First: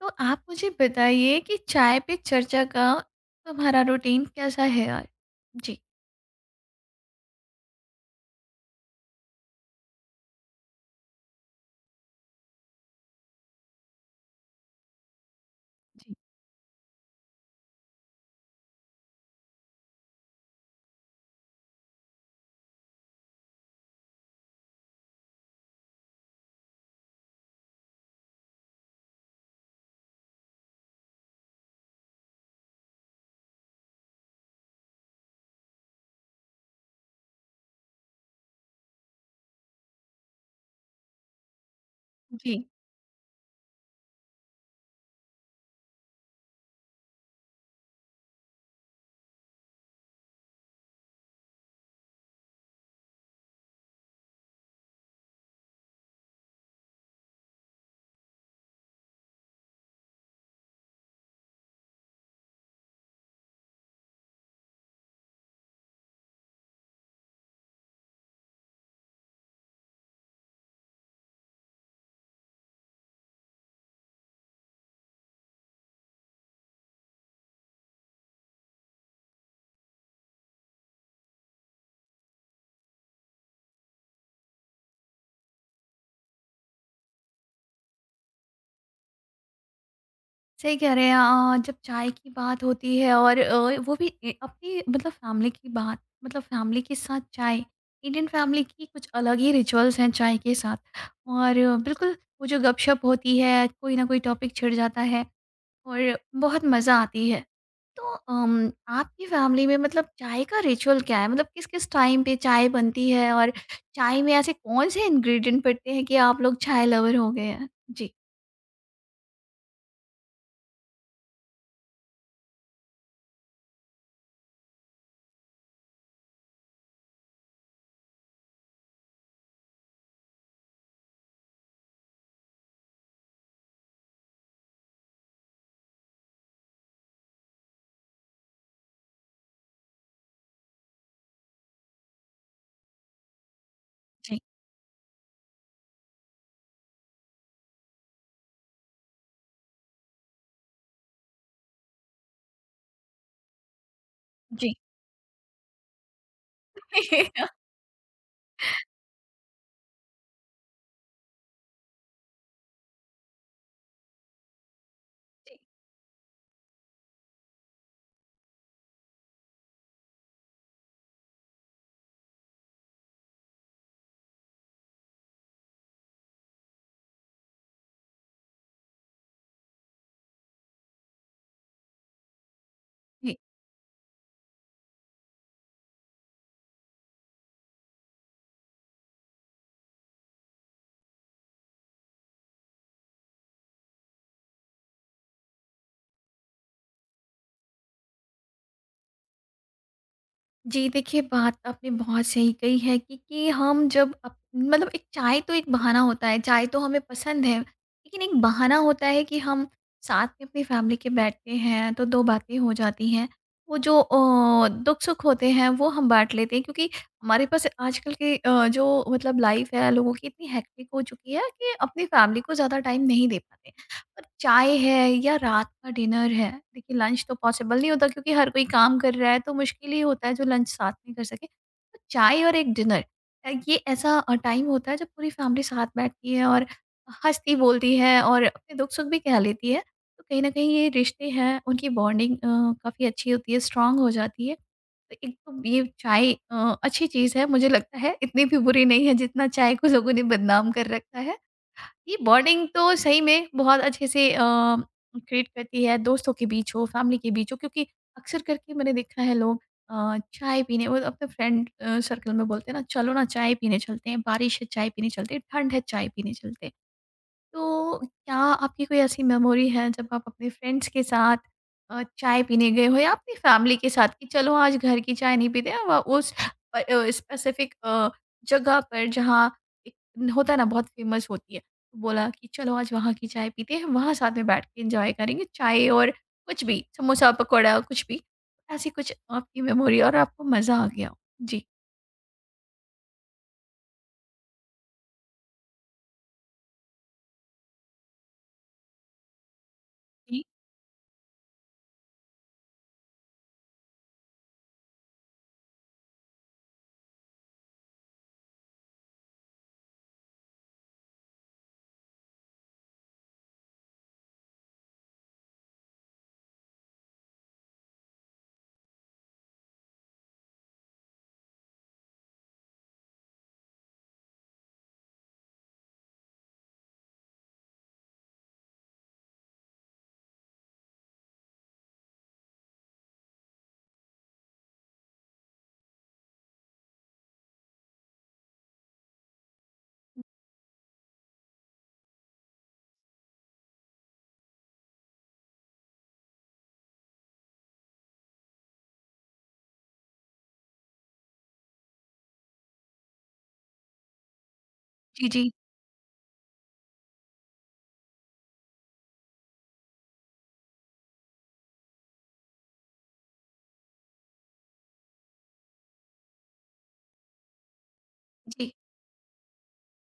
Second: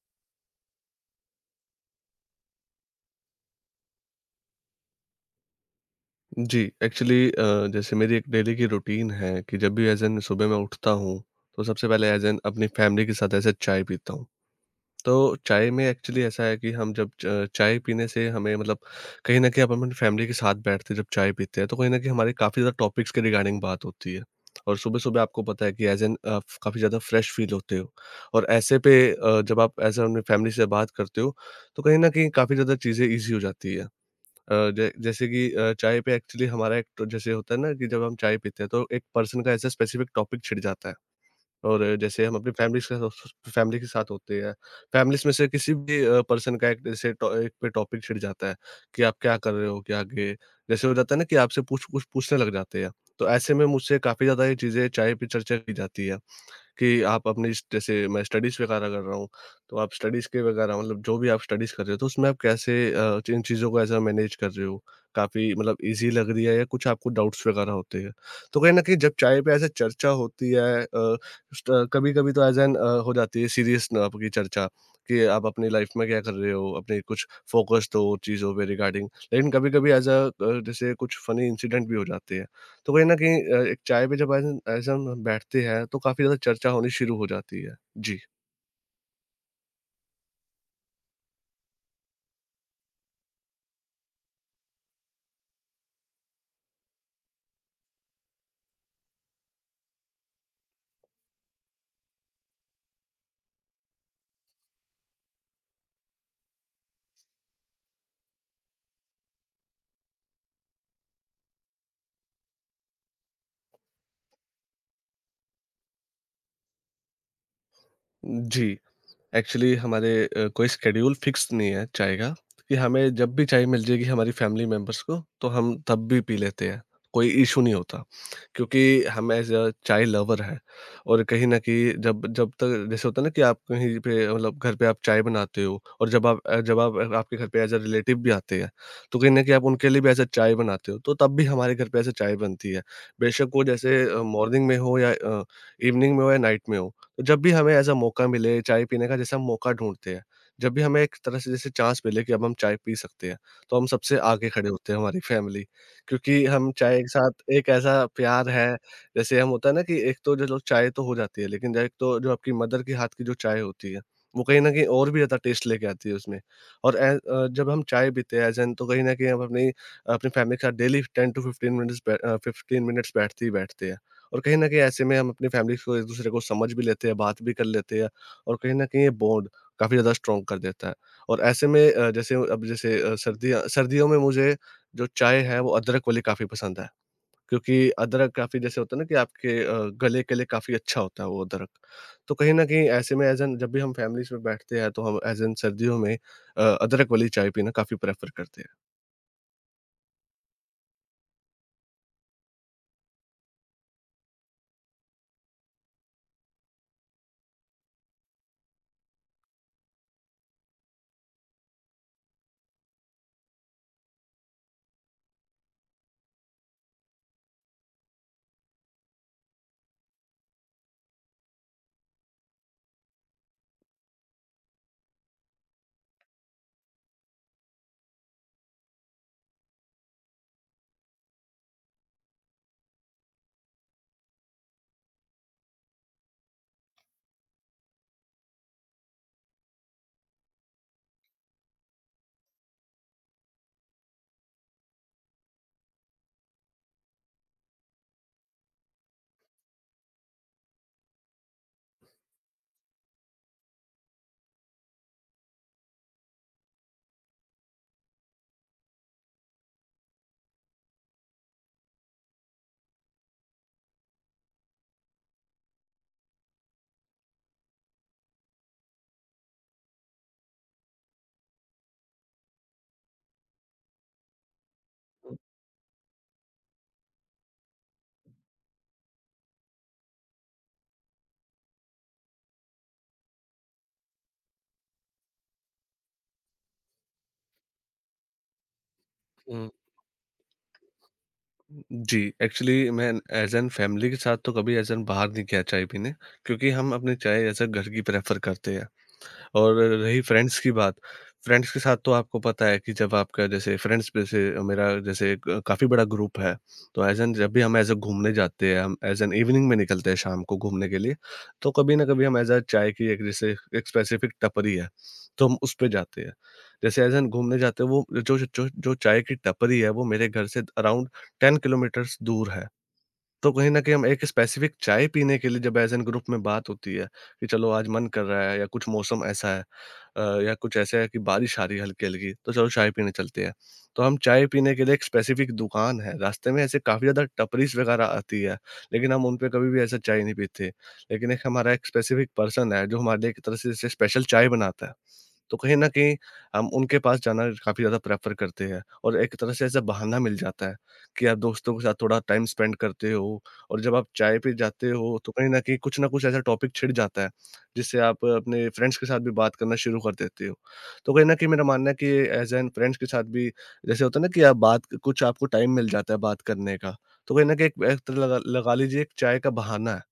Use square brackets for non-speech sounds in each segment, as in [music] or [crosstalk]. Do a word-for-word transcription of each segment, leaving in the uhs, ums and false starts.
तो आप मुझे बताइए कि चाय पे चर्चा का तुम्हारा रूटीन कैसा है यार? जी। जी, एक्चुअली अ, जैसे मेरी एक डेली की रूटीन है कि जब भी एज़ एन सुबह मैं उठता हूँ, तो सबसे पहले एज़ एन अपनी फैमिली के साथ एज़ अ चाय पीता हूँ। तो चाय में जी, एक्चुअली ऐसा है कि हम जब च चाय पीने से हमें मतलब कहीं न कहीं अपन अपनी फैमिली के साथ बैठते हैं, जब चाय पीते हैं, तो कहीं न कहीं हमारे काफ़ी ज़्यादा टॉपिक्स के रिगार्डिंग बात होती है। और सुबह-सुबह आपको पता है कि एज़ एन आप काफ़ी ज़्यादा फ्रेश फ़ील होते हो, और ऐसे पे अ, जब आप एज़ एन अपनी फैमिली से बात करते हो, तो कहीं न कहीं काफ़ी ज़्यादा चीज़ें ईज़ी हो जाती है। अ, जै जैसे कि अ, चाय पे एक्चुअली हमारा एक तो जैसे होता है ना कि जब हम चाय पीते हैं तो एक पर्सन का ऐसा स्पेसिफिक टॉपिक छिड़ जाता है। और जैसे हम अपनी जी। फैमिली के साथ फैमिली के साथ होते हैं। फैमिलीज़ में से किसी भी अ, पर्सन का एक जैसे टॉ एक पे टॉपिक छिड़ जाता है कि आप क्या कर रहे हो, क्या आगे जैसे हो जाता है ना कि आपसे पूछ पूछ पूछने लग जाते हैं। तो ऐसे में मुझसे काफ़ी ज़्यादा ये चीज़ें चाय पे चर्चा की जाती है कि आप अपनी स जैसे मैं स्टडीज़ वगैरह कर रहा हूँ, तो आप स्टडीज़ के वगैरह मतलब जो भी आप स्टडीज़ कर रहे हो, तो उसमें आप कैसे अ, इन चीज़ों को ऐसा मैनेज कर रहे हो? काफ़ी मतलब ईज़ी लग रही है या कुछ आपको डाउट्स वगैरह होते हैं? तो कहीं न कहीं जब चाय पे ऐसे चर्चा होती है, अ, स्ट कभी-कभी तो एज़ एन अ, हो जाती है सीरियस न आपकी चर्चा कि आप अपनी लाइफ़ में क्या कर रहे हो? अपने कुछ फ़ोकस दो चीज़ों पे रिगार्डिंग। लेकिन कभी-कभी एज़ अ अ, जैसे कुछ फ़नी इंसिडेंट भी हो जाते हैं। तो कहीं न कहीं अ, एक चाय पे जब ऐसे ऐसे हम बैठते हैं तो काफ़ी ज़्यादा चर्चा होनी शुरू हो जाती है। जी। सही कह रहे हैं अ, जब चाय की बात होती है और अ, वो भी ए अपनी मतलब फैमिली की बात मतलब फैमिली के साथ चाय, इंडियन फैमिली की कुछ अलग ही रिचुअल्स हैं चाय के साथ। और अ, बिल्कुल वो जो गपशप होती है, कोई ना कोई टॉपिक छिड़ जाता है और बहुत मज़ा आती है। तो अम, आपकी फैमिली में मतलब चाय का रिचुअल क्या है, मतलब किस किस टाइम पे चाय बनती है और चाय में ऐसे कौन से इंग्रेडिएंट पड़ते हैं कि आप लोग चाय लवर हो गए हैं? जी, जी। एक्चुअली हमारे अ, कोई शेड्यूल फिक्स नहीं है चाय का कि हमें जब भी चाय मिल जाएगी हमारी फैमिली मेंबर्स को तो हम तब भी पी लेते हैं, कोई इशू नहीं होता, क्योंकि हम एज अ चाय लवर है। और कहीं ना कहीं जब जब तक जैसे होता है ना कि आप कहीं पे मतलब घर पे आप चाय बनाते हो, और जब आप अ, जब आप आपके घर पे एज अ रिलेटिव भी आते हैं, तो कहीं ना कहीं आप उनके लिए भी एज अ चाय बनाते हो, तो तब भी हमारे घर पे ऐसे चाय बनती है, बेशक वो जैसे जी, मॉर्निंग में हो या इवनिंग में हो या नाइट में हो। जब भी हमें ऐसा मौका मिले चाय पीने का जैसे हम मौका ढूँढते हैं, जब भी हमें एक तरह से जैसे चांस मिले कि अब हम चाय पी सकते हैं, तो हम सबसे आगे खड़े जी। होते हैं हमारी फैमिली। क्योंकि हम चाय के साथ [laughs] एक ऐसा प्यार है जैसे हम होता है ना कि एक तो जो लोग चाय तो हो जाती है, लेकिन एक तो जो आपकी मदर के हाथ की जो चाय होती है, वो कहीं न कहीं और भी ज़्यादा जी, टेस्ट लेके आती है उसमें। और ए अ, जब हम चाय पीते हैं एज़ एन तो कहीं न कहीं हम अपनी अपनी फैमिली के साथ daily ten to fifteen minutes बै अ, फ़िफ़्टीन मिनट्स बैठते ही बैठते हैं। और कहीं न कहीं ऐसे में हम अपनी फैमिली को एक-दूसरे को समझ भी लेते हैं, बात भी कर लेते हैं, और कहीं न कहीं ये बॉन्ड काफ़ी ज़्यादा स्ट्रॉन्ग कर देता है। और ऐसे में अ, जैसे अब जैसे अ, जी, सर्दियाँ सर्दियों में मुझे जो चाय है वो अदरक वाली काफ़ी पसंद है, क्योंकि अदरक काफ़ी जैसे होता है ना कि आपके अ, गले के लिए काफ़ी अच्छा होता है वो अदरक। तो कहीं न कहीं ऐसे में एज़ एन जब भी हम फैमिलीज़ में बैठते हैं तो हम एज़ एन सर्दियों में अ, अदरक वाली चाय पीना काफ़ी प्रेफ़र करते जी। देखिए बात आपने बहुत सही कही है कि, कि हम जब अप, मतलब एक चाय तो एक बहाना होता है, चाय तो हमें पसंद है लेकिन एक बहाना होता है कि हम साथ में अपनी फैमिली के बैठते हैं, तो दो बातें हो जाती हैं। वो जो अ, दुख सुख होते हैं वो हम बांट लेते हैं, क्योंकि हमारे पास आजकल के अ, जो मतलब लाइफ है लोगों की इतनी हेक्टिक हो चुकी है कि अपनी फैमिली को ज़्यादा टाइम नहीं दे पाते। पर चाय है या रात का डिनर है, देखिए लंच तो पॉसिबल नहीं होता क्योंकि हर कोई काम कर रहा है, तो मुश्किल ही होता है जो लंच साथ में कर सके। तो चाय और एक डिनर अ, ये ऐसा टाइम होता है जब पूरी फैमिली साथ बैठती है और हंसती बोलती है और अपने दुख सुख भी कह लेती है। तो कहीं ना कहीं ये रिश्ते हैं उनकी बॉन्डिंग काफ़ी अच्छी होती है, स्ट्रांग हो जाती है। तो एक तो ये चाय अ, अच्छी चीज़ है, मुझे लगता है इतनी भी बुरी नहीं है जितना चाय को लोगों ने बदनाम कर रखा है। ये बॉन्डिंग तो सही में बहुत अच्छे से अ, क्रिएट करती है, दोस्तों के बीच हो, फैमिली के बीच हो, क्योंकि अक्सर करके मैंने देखा है लोग अ, चाय पीने, वो अपने फ्रेंड अ, सर्कल में बोलते हैं ना, चलो ना चाय पीने चलते हैं, बारिश है चाय पीने चलते हैं, ठंड है चाय पीने चलते हैं। तो क्या आपकी कोई ऐसी मेमोरी है जब आप अपने फ्रेंड्स के साथ अ, चाय पीने गए हो या अपनी फैमिली के साथ कि चलो आज घर की चाय नहीं पीते, अब उस स्पेसिफिक जगह पर जहाँ एक होता है ना बहुत फेमस होती है, तो बोला कि चलो आज वहाँ की चाय पीते हैं, वहाँ साथ में बैठ के एंजॉय करेंगे चाय और कुछ भी समोसा पकौड़ा कुछ भी, ऐसी कुछ आपकी हैं। मेमोरी और आपको मज़ा आ गया हो। जी, जी, एक्चुअली मैं एज़ एन फैमिली के साथ तो कभी एज़ एन बाहर नहीं गया चाय पीने, क्योंकि हम अपनी चाय एज़ अ घर की प्रेफ़र करते हैं। और रही जी, फ्रेंड्स की बात, फ्रेंड्स के साथ तो आपको पता है कि जब आपका जैसे फ्रेंड्स में से मेरा जैसे क काफ़ी बड़ा ग्रुप है, तो एज़ एन जब भी हम एज़ अ घूमने जाते हैं, हम एज़ एन इवनिंग में निकलते हैं शाम को घूमने के लिए, तो कभी न कभी हम एज़ अ चाय की एक जैसे एक स्पेसिफ़िक टपरी है, तो हम उस पे जाते हैं। जैसे एज़ एन घूमने जाते हैं वो जो जो जो चाय की टपरी है वो मेरे घर से अराउंड टेन किलोमीटर्स दूर है। तो कहीं न कहीं हम एक स्पेसिफ़िक चाय पीने के लिए जब एज़ एन ग्रुप में बात होती है, कि चलो आज मन कर रहा है या कुछ मौसम ऐसा है, अ, या कुछ ऐसा है कि बारिश आ रही है हल्की-हल्की, तो चलो चाय पीने चलते हैं। तो हम चाय पीने के लिए एक स्पेसिफिक दुकान है, रास्ते में ऐसे काफ़ी ज़्यादा टपरीज़ वगैरह आती है, लेकिन हम उन पे कभी भी ऐसा चाय नहीं पीते। लेकिन एक हमारा एक स्पेसिफिक पर्सन है, जो हमारे लिए एक तरह से जैसे स्पेशल चाय बनाता है। तो कहीं न कहीं हम उनके पास जाना काफ़ी ज़्यादा प्रेफ़र करते हैं, और एक तरह से ऐसा बहाना मिल जाता है कि आप दोस्तों के साथ थोड़ा टाइम स्पेंड करते हो, और जब आप चाय पे जाते हो, जी, तो कहीं जी, न कहीं कुछ न कुछ ऐसा टॉपिक छिड़ जाता है जिससे आप अपने फ्रेंड्स के साथ भी बात करना शुरू कर देते हो। तो कहीं न कहीं मेरा मानना है कि एज़ एन फ्रेंड्स के साथ भी जैसे होता है ना कि आप बात कुछ आपको टाइम मिल जाता है बात करने का। तो कहीं न कहीं एक एक तरह लगा जी, लगा लीजिए एक चाय का बहाना है।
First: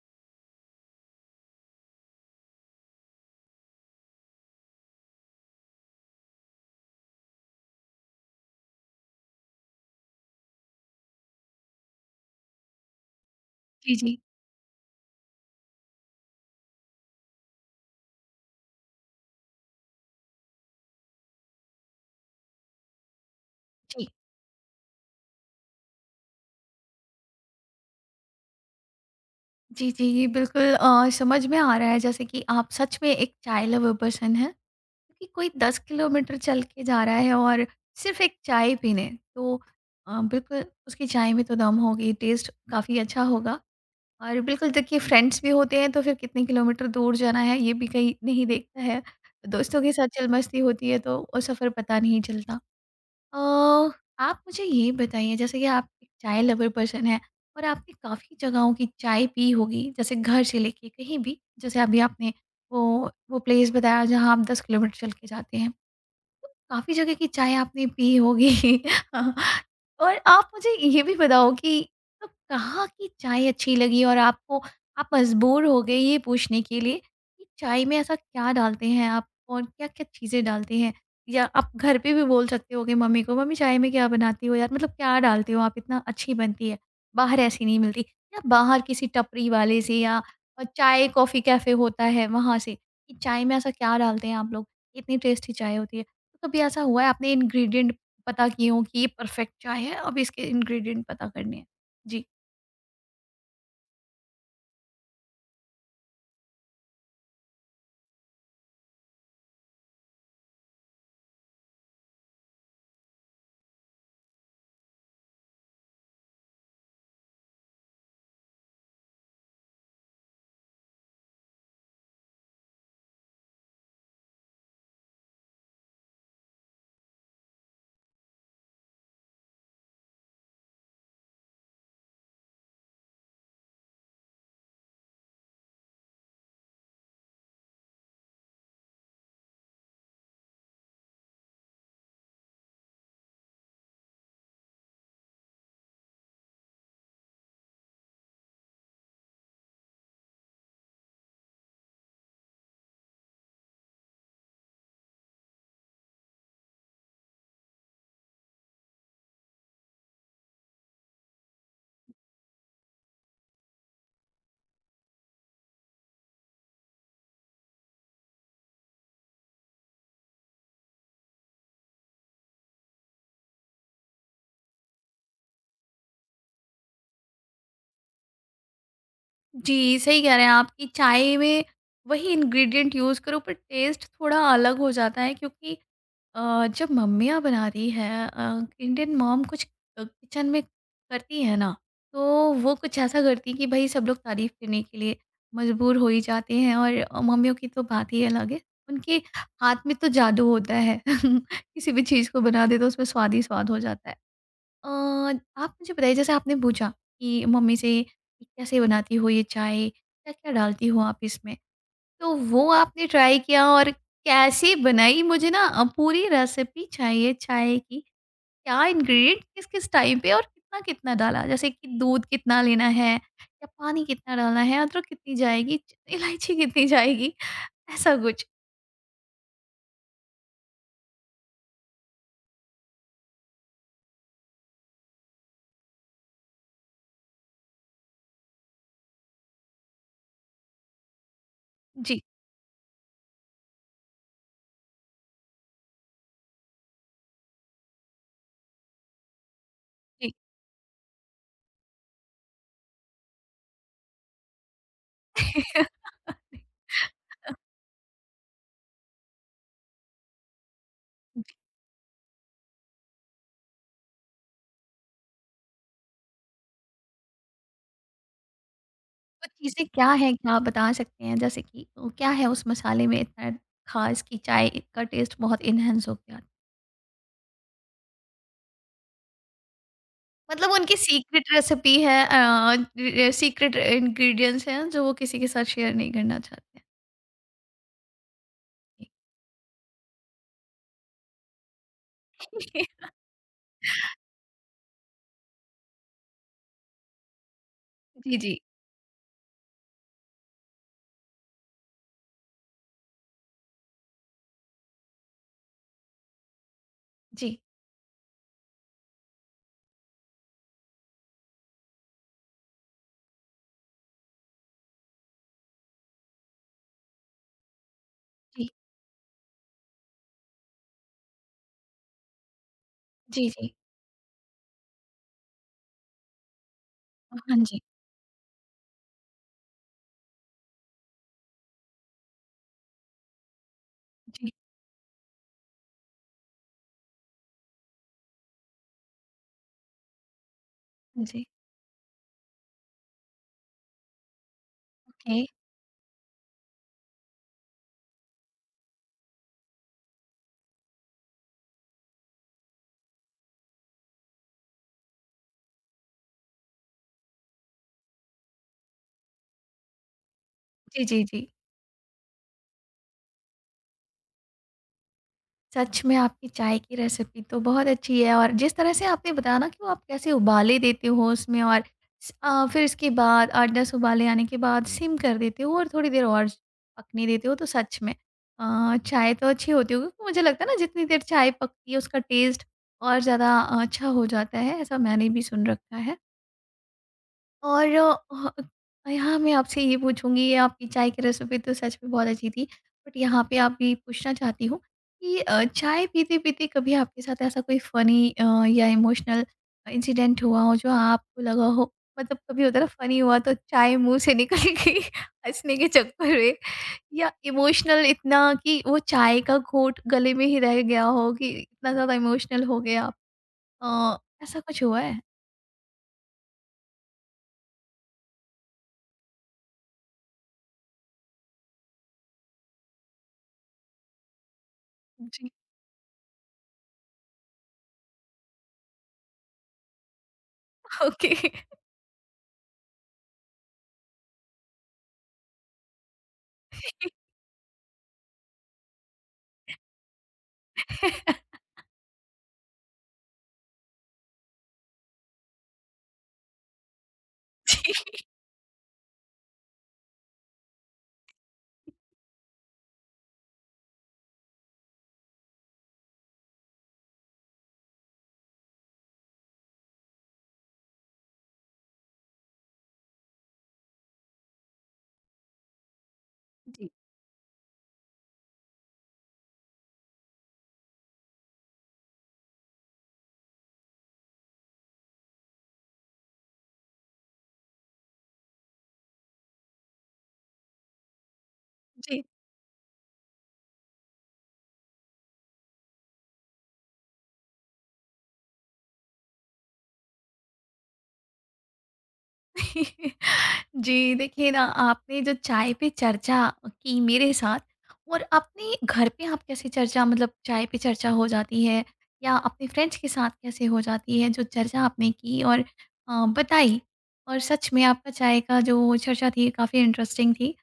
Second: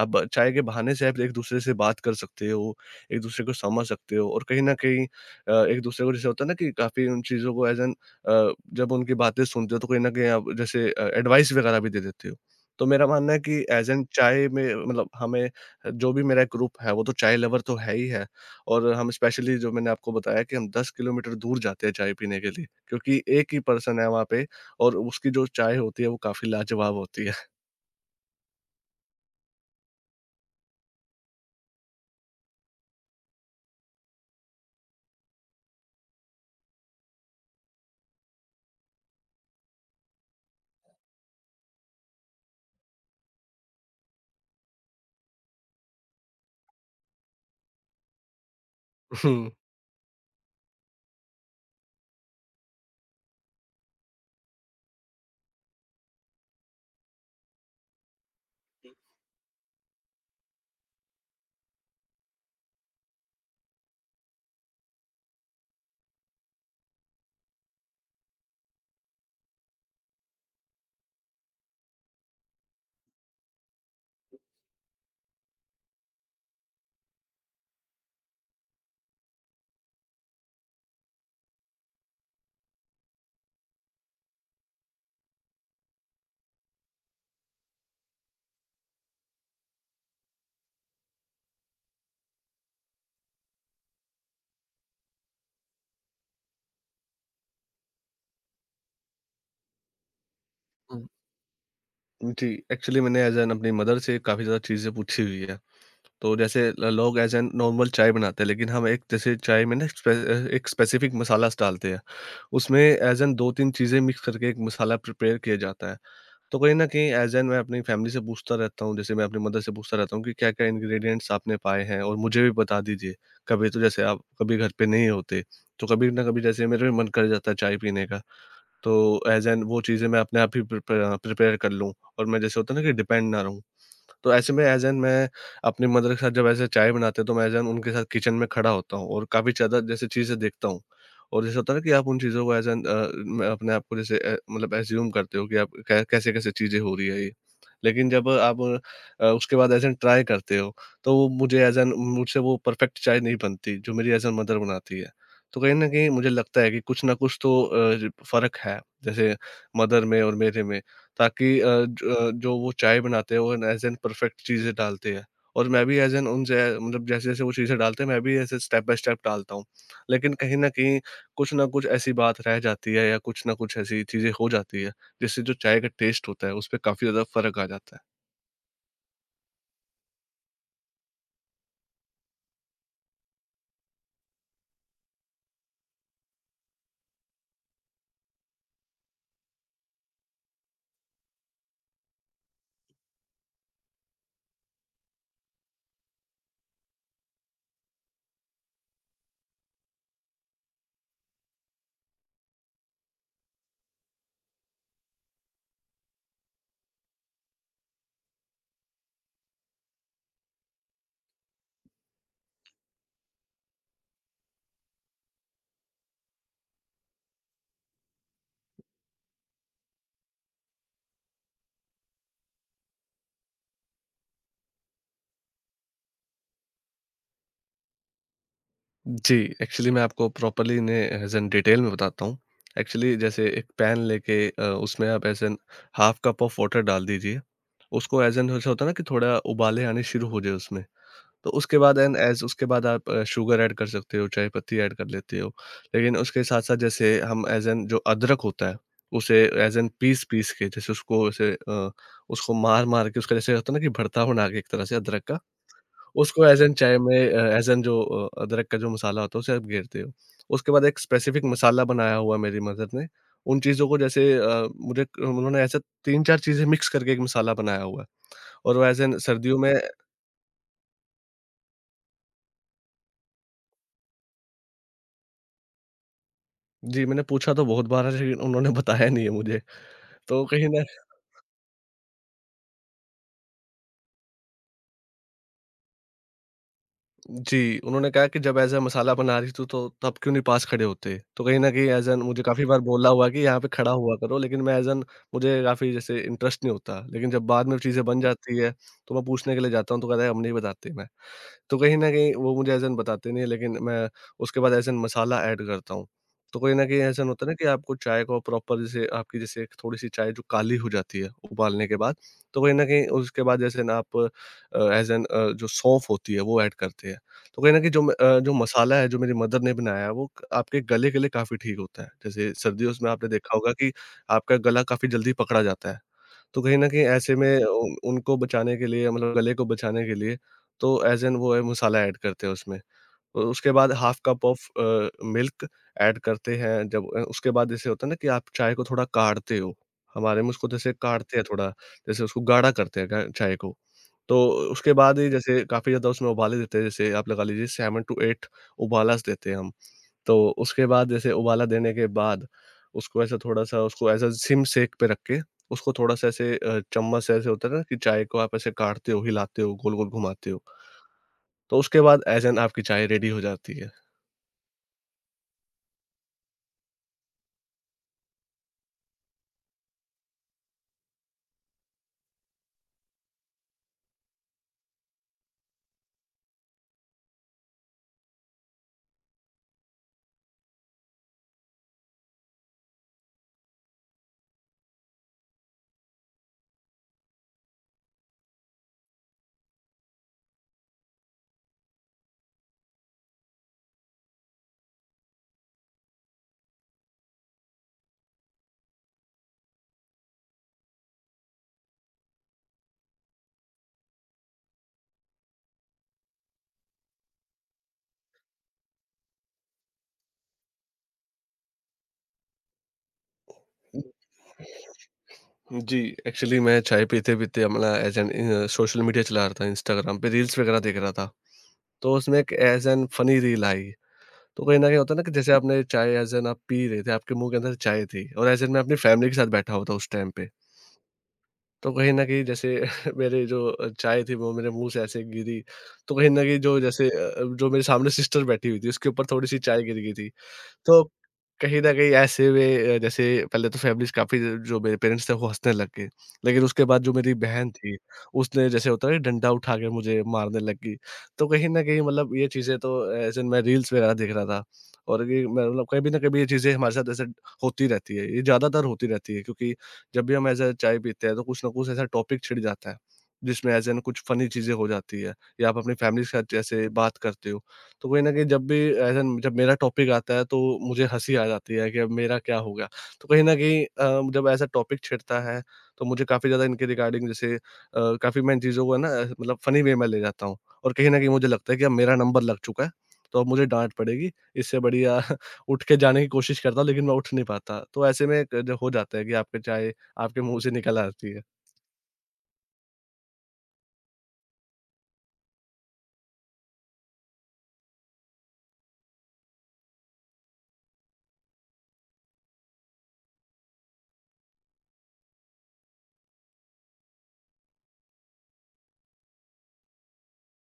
आप चाय के बहाने से आप एक-दूसरे से बात कर सकते हो, एक-दूसरे को समझ सकते हो, और कहीं न कहीं अ, एक-दूसरे को जैसे होता है ना कि काफ़ी उन चीज़ों को एज़ एन अ, जब उनकी बातें सुनते हो तो कहीं न कहीं आप जैसे अ, एडवाइस वगैरह भी दे देते हो। तो मेरा मानना है कि एज़ जी, एन जी, चाय में मतलब हमें जो भी मेरा एक ग्रुप है वो तो चाय लवर तो है ही है, और हम स्पेशली जो मैंने आपको बताया कि हम दस किलोमीटर दूर जाते हैं चाय पीने के लिए क्योंकि एक ही पर्सन जी। है वहाँ पे, और उसकी जो चाय होती है वो काफ़ी लाजवाब होती है। जी, जी, बिल्कुल। अ, समझ में आ रहा है जैसे कि आप सच में एक चाय लवर पर्सन हैं, क्योंकि कोई दस किलोमीटर चल के जा रहा है और सिर्फ़ एक चाय पीने। तो अ, बिल्कुल उसकी चाय में तो दम होगी, टेस्ट काफ़ी अच्छा होगा। और बिल्कुल देखिए फ्रेंड्स भी होते हैं तो फिर कितने किलोमीटर दूर जाना है ये भी कहीं नहीं देखता है। [laughs] दोस्तों के साथ चल मस्ती होती है तो वो सफ़र पता नहीं चलता। अ, आप मुझे ये बताइए जैसे कि आप एक चाय लवर पर्सन हैं और आपने काफ़ी जगहों की चाय पी होगी, जैसे घर से लेके कहीं भी, जैसे अभी आपने वो वो प्लेस बताया जहाँ आप दस किलोमीटर चल के जाते हैं, काफ़ी जगह की चाय आपने पी होगी। [laughs] और आप मुझे ये भी बताओ कि तो कहाँ की चाय अच्छी लगी और आपको आप मजबूर हो गए ये पूछने के लिए कि चाय में ऐसा क्या डालते हैं आप और क्या-क्या चीज़ें डालते हैं? या आप घर पे भी बोल सकते होगे मम्मी को, "मम्मी चाय में क्या बनाती हो यार? मतलब क्या डालते हो आप? इतना अच्छी बनती है, बाहर ऐसी नहीं मिलती।" या बाहर किसी टपरी वाले से या अ, चाय कॉफ़ी कैफ़े होता है वहाँ से कि चाय में ऐसा क्या डालते हैं आप लोग? इतनी टेस्टी चाय होती है। तो कभी ऐसा हुआ है आपने इंग्रेडिएंट पता किए हों कि ये परफेक्ट चाय है, अब इसके इंग्रेडिएंट हुँ। पता करने हैं? जी। जी, एक्चुअली मैंने एज़ एन अपनी मदर से काफ़ी ज़्यादा चीज़ें पूछी हुई है। तो जैसे ल लोग एज़ एन नॉर्मल चाय बनाते हैं, लेकिन हम एक जैसे चाय में ना स्पे अ, एक स्पेसिफ़िक मसालास डालते हैं। उसमें एज़ एन दो-तीन चीज़ें मिक्स करके एक मसाला प्रिपेयर किया जाता है। तो कहीं न कहीं एज़ एन मैं अपनी फैमिली से पूछता रहता हूँ, जैसे मैं अपनी मदर से पूछता रहता हूँ कि क्या-क्या इंग्रीडिएंट्स आपने पाए हैं और मुझे भी बता दीजिए। कभी तो जैसे आप कभी घर पे नहीं होते, तो कभी ना कभी जैसे मेरा भी मन कर जाता है चाय पीने का। तो एज़ एन वो चीज़ें मैं अपने आप ही प्रिपे अ, प्रिपेयर कर लूँ, और मैं जैसे होता है ना कि डिपेंड ना रहूँ। तो ऐसे में एज़ एन मैं अपनी मदर के साथ जब ऐसे चाय बनाते हैं तो मैं एज़ एन उनके साथ किचन में खड़ा होता हूँ और काफ़ी ज़्यादा जैसे चीज़ें देखता हूँ। और जैसे होता है ना कि आप उन चीज़ों को एज़ एन अ, म अपने आप को जैसे अ, मतलब एज़्यूम करते हो कि आप कै कैसे-कैसे चीज़ें हो रही है ये। लेकिन जब आप अ, उसके बाद एज़ एन ट्राई करते हो तो वो मुझे एज़ एन मुझसे वो परफेक्ट चाय नहीं बनती जो मेरी एज़ एन मदर बनाती है। तो कहीं न कहीं मुझे लगता है कि कुछ ना कुछ तो अ, ज फ़र्क है, जैसे मदर में और मेरे में। ताकि अ, ज अ, जो वो चाय बनाते हैं वो एज़ एन परफेक्ट चीज़ें डालते हैं, और मैं भी एज़ एन उनसे मतलब जैसे-जैसे वो चीज़ें डालते हैं मैं भी ऐसे स्टेप बाय स्टेप डालता हूँ। लेकिन कहीं न कहीं कुछ न कुछ ऐसी बात रह जाती है या कुछ न कुछ ऐसी चीज़ें हो जाती है, जिससे जो चाय का टेस्ट होता है उसपे काफ़ी ज़्यादा फ़र्क आ जाता है। जी, सही कह रहे हैं आप कि चाय में वही इंग्रेडिएंट यूज़ करो पर टेस्ट थोड़ा अलग हो जाता है, क्योंकि अ, जब मम्मियाँ बनाती हैं, अ, इंडियन मॉम कुछ अ, किचन में करती है ना, तो वो कुछ ऐसा करती हैं कि भाई सब लोग तारीफ करने के लिए मजबूर हो ही जाते हैं। और अ, मम्मियों की तो बात ही अलग है, उनके हाथ में तो जादू होता है। [laughs] किसी भी चीज़ को बना दे तो उसमें स्वाद ही स्वाद हो जाता है। अ, आप मुझे बताइए जैसे आपने पूछा कि मम्मी से कि कैसे बनाती हो ये चाय, क्या क्या डालती हो आप इसमें, तो वो आपने ट्राई किया और कैसे बनाई? मुझे ना अ, पूरी रेसिपी चाहिए चाय की। क्या इंग्रीडिएंट किस-किस टाइम पे और कितना-कितना डाला? जैसे कि दूध कितना लेना है या पानी कितना डालना है, अदरक कितनी जाएगी, च इलायची कितनी जाएगी, ऐसा कुछ? जी, एक्चुअली मैं आपको प्रॉपर्ली इन्हें एज़ एन डिटेल में बताता हूँ। एक्चुअली जैसे एक पैन लेके अ, उसमें आप as an half cup of water डाल दीजिए। उसको एज़ एन ऐसा होता है ना कि थोड़ा उबाले आने शुरू हो जाए उसमें। तो उसके बाद एंड जी, एज़ उसके बाद आप अ, शुगर ऐड कर सकते हो, चाय पत्ती ऐड कर लेते हो। लेकिन उसके साथ-साथ जैसे हम एज़ एन जो अदरक होता है, उसे एज़ एन जी। पीस-पीस के जैसे उसको ऐसे अ, उसको मार-मार के उसका जैसे होता है ना कि भरता बना के एक तरह से अदरक का, [laughs] उसको एज़ एन चाय में अ, एज़ एन जो अ, अदरक का जो मसाला होता है उसे आप घेरते हो। उसके बाद एक स्पेसिफ़िक मसाला बनाया हुआ है मेरी मदर ने, उन चीज़ों को जैसे अ, मुझे क उन्होंने ऐसा तीन चार चीज़ें मिक्स करके एक मसाला बनाया हुआ है और वो एज़ एन वो सर्दियों में। चीज़ें क्या हैं, क्या आप बता सकते हैं? जैसे कि अ, क्या है उस मसाले में इतना खास कि चाय का टेस्ट बहुत एनहांस हो गया? जी, मैंने पूछा तो बहुत बार है, लेकिन उन्होंने बताया नहीं है मुझे। तो कहीं मतलब न। उनकी सीक्रेट रेसिपी है, अ, सीक्रेट इंग्रेडिएंट्स हैं जो वो किसी के साथ शेयर नहीं करना चाहते हैं। जी, उन्होंने कहा कि जब ऐज़ अ मसाला बना रही थी तो तब क्यों नहीं पास खड़े होते? तो कहीं न कहीं ऐज़ एन मुझे काफ़ी बार [laughs] बोला हुआ है कि यहाँ पे खड़ा हुआ करो, लेकिन मैं ऐज़ एन मुझे काफ़ी जैसे इंटरेस्ट नहीं होता। लेकिन जब बाद में चीज़ें बन जी, जाती जी। है, तो मैं पूछने के लिए जाता हूँ तो कहता है हम नहीं बताते मैं। तो कहीं न कहीं वो मुझे ऐसा बताते नहीं है, लेकिन मैं उसके बाद ऐसा मसाला ऐड करता हूँ। तो कहीं न कहीं ऐसा होता है ना जी, कि आपको चाय को प्रॉपर जैसे आपकी जैसे एक थोड़ी-सी चाय जो काली हो जाती है उबालने के बाद, तो कहीं न कहीं उसके बाद जैसे ना आप अ, ऐज़ एन अ, जो सौंफ होती है वो ऐड करते हैं। तो कहीं न कहीं जो म अ, जो जी, मसाला है जो मेरी मदर ने बनाया है वो क- आपके गले के लिए काफ़ी ठीक होता है। जैसे सर्दियों में आपने जी, देखा जी। होगा कि आपका गला काफ़ी जल्दी पकड़ा जाता है। तो कहीं न कहीं ऐसे में हाँ जी। उन उनको बचाने के लिए मतलब गले को बचाने के लिए तो एज़ एन वो है मसाला ऐड करते हैं उसमें। और उसके बाद हाफ कप जी, ऑफ अ, मिल्क ऐड करते हैं, जब अ, उसके बाद जैसे होता है ना कि आप चाय को थोड़ा काढ़ते हो। हमारे में उसको जैसे हाँ काढ़ते जी। हैं थोड़ा, जैसे उसको गाढ़ा करते हैं ग चाय को। तो उसके बाद ही ओके। जैसे काफ़ी ज़्यादा उसमें उबाले देते हैं, जैसे आप लगा लीजिए सेवन टू एट उबालास देते हैं हम। तो उसके बाद जैसे उबाला देने के बाद उसको ऐसा थोड़ा-सा उसको एज़ अ सिम सेक पे रख के उसको थोड़ा-सा ऐसे अ, चम्मच से ऐसे होता है ना कि चाय को आप ऐसे काढ़ते हो, हिलाते हो, गोल-गोल घुमाते हो, जी, जी, जी। तो उसके बाद एज़ एन आपकी चाय रेडी हो जाती है। सच में आपकी चाय की रेसिपी तो बहुत अच्छी है, और जिस तरह से आपने बताया ना कि वो आप कैसे उबाले देते हो उसमें और स- आ, फिर इसके बाद आठ दस उबाले आने के बाद सिम कर देते हो और थोड़ी देर और पकने देते हो, तो सच में आ, चाय तो अच्छी होती होगी, क्योंकि मुझे लगता है ना जितनी देर चाय पकती है उसका टेस्ट और ज़्यादा अच्छा हो जाता है, ऐसा मैंने भी सुन रखा है। और अ, अ, यहाँ मैं आपसे ये पूछूँगी, आपकी चाय की रेसिपी तो सच में बहुत अच्छी थी। बट यहाँ पे आप ये पूछना चाहती हूँ कि अ, चाय पीते-पीते कभी आपके साथ ऐसा कोई फ़नी अ, या इमोशनल इंसिडेंट हुआ हो जो आपको लगा हो, मतलब कभी होता है ना, फ़नी हुआ तो चाय मुँह से निकल [laughs] गई हँसने के चक्कर में, या इमोशनल इतना कि वो चाय का घोंट गले में ही रह गया हो कि इतना ज़्यादा इमोशनल हो गए आप? अ, ऐसा कुछ हुआ है? जी, एक्चुअली मैं चाय पीते-पीते अपना as an uh, social media चला रहा था, इंस्टाग्राम पे रील्स वगैरह देख रहा था, तो उसमें एक एज़ एन फ़नी रील आई। तो कहीं न कहीं होता है ना कि जैसे जी। आपने चाय एज़ एन आप पी रहे थे, आपके मुँह के अंदर चाय थी और एज़ एन मैं अपनी फैमिली के साथ बैठा हुआ था उस टाइम पे। [laughs] ओके। तो कहीं न कहीं जैसे [laughs] मेरे जो अ, चाय थी वो मेरे मुँह से ऐसे गिरी, तो कहीं न कहीं जो जैसे अ अ, जो मेरे सामने सिस्टर बैठी हुई थी उसके ऊपर थोड़ी-सी चाय गिर गई थी। तो कहीं न कहीं ऐसे में अ, जैसे पहले तो फैमिलीज़ काफ़ी जो मेरे पेरेंट्स थे वो हँसने लग गए। लेकिन उसके बाद जो मेरी बहन थी, उसने जैसे होता है ना डंडा उठा के मुझे मारने लग गई। तो कहीं न कहीं मतलब ये चीज़ें तो एज़ इन मैं रील्स वगैरह देख रहा था, और ये मैं मतलब कभी न कभी ये चीज़ें हमारे साथ ऐसे होती रहती है। ये ज़्यादातर होती रहती है क्योंकि जब भी हम ऐज़ अ चाय पीते हैं तो कुछ न कुछ ऐसा टॉपिक छिड़ जाता है, जिसमें एज़ इन कुछ फ़नी चीज़ें हो जाती है या आप अपनी फैमिली के साथ जी। जैसे बात करते हो। तो कहीं न कहीं जब भी ऐसा जब मेरा टॉपिक आता है तो मुझे हँसी आ जाती है कि अब मेरा क्या हो गया? तो कहीं न कहीं अ, जब ऐसा टॉपिक छिड़ता है तो मुझे काफ़ी ज़्यादा इनके रिगार्डिंग जैसे अ, काफ़ी मैं इन चीज़ों को है ना ऐसे मतलब फ़नी वे में ले जाता हूँ, और कहीं न कहीं मुझे लगता है कि अब मेरा जी। नंबर लग चुका है, तो अब मुझे डाँट पड़ेगी। इससे बढ़िया [laughs] उठ के जाने की कोशिश करता हूँ, लेकिन मैं उठ नहीं पाता। तो ऐसे में क जो हो जाता है कि आपके चाय आपके मुँह से निकल आती है। [laughs] जी, देखिए ना आपने जो चाय पे चर्चा की मेरे साथ और अपने घर पे आप कैसे चर्चा मतलब चाय पे चर्चा हो जाती है या अपने फ्रेंड्स के साथ कैसे हो जाती है, जो चर्चा आपने की और अ, बताई, और सच में आपका चाय का जो चर्चा थी काफ़ी इंटरेस्टिंग थी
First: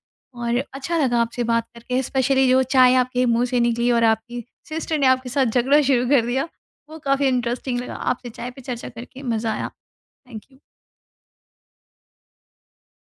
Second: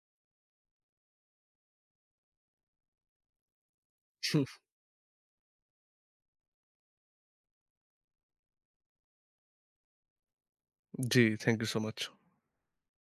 और अच्छा लगा आपसे बात करके, स्पेशली जो चाय आपके मुंह से निकली और आपकी सिस्टर ने आपके साथ झगड़ा शुरू कर दिया, वो काफ़ी इंटरेस्टिंग लगा, आपसे चाय पे चर्चा करके मज़ा आया। Thank you. [laughs] जी, थैंक यू सो मच।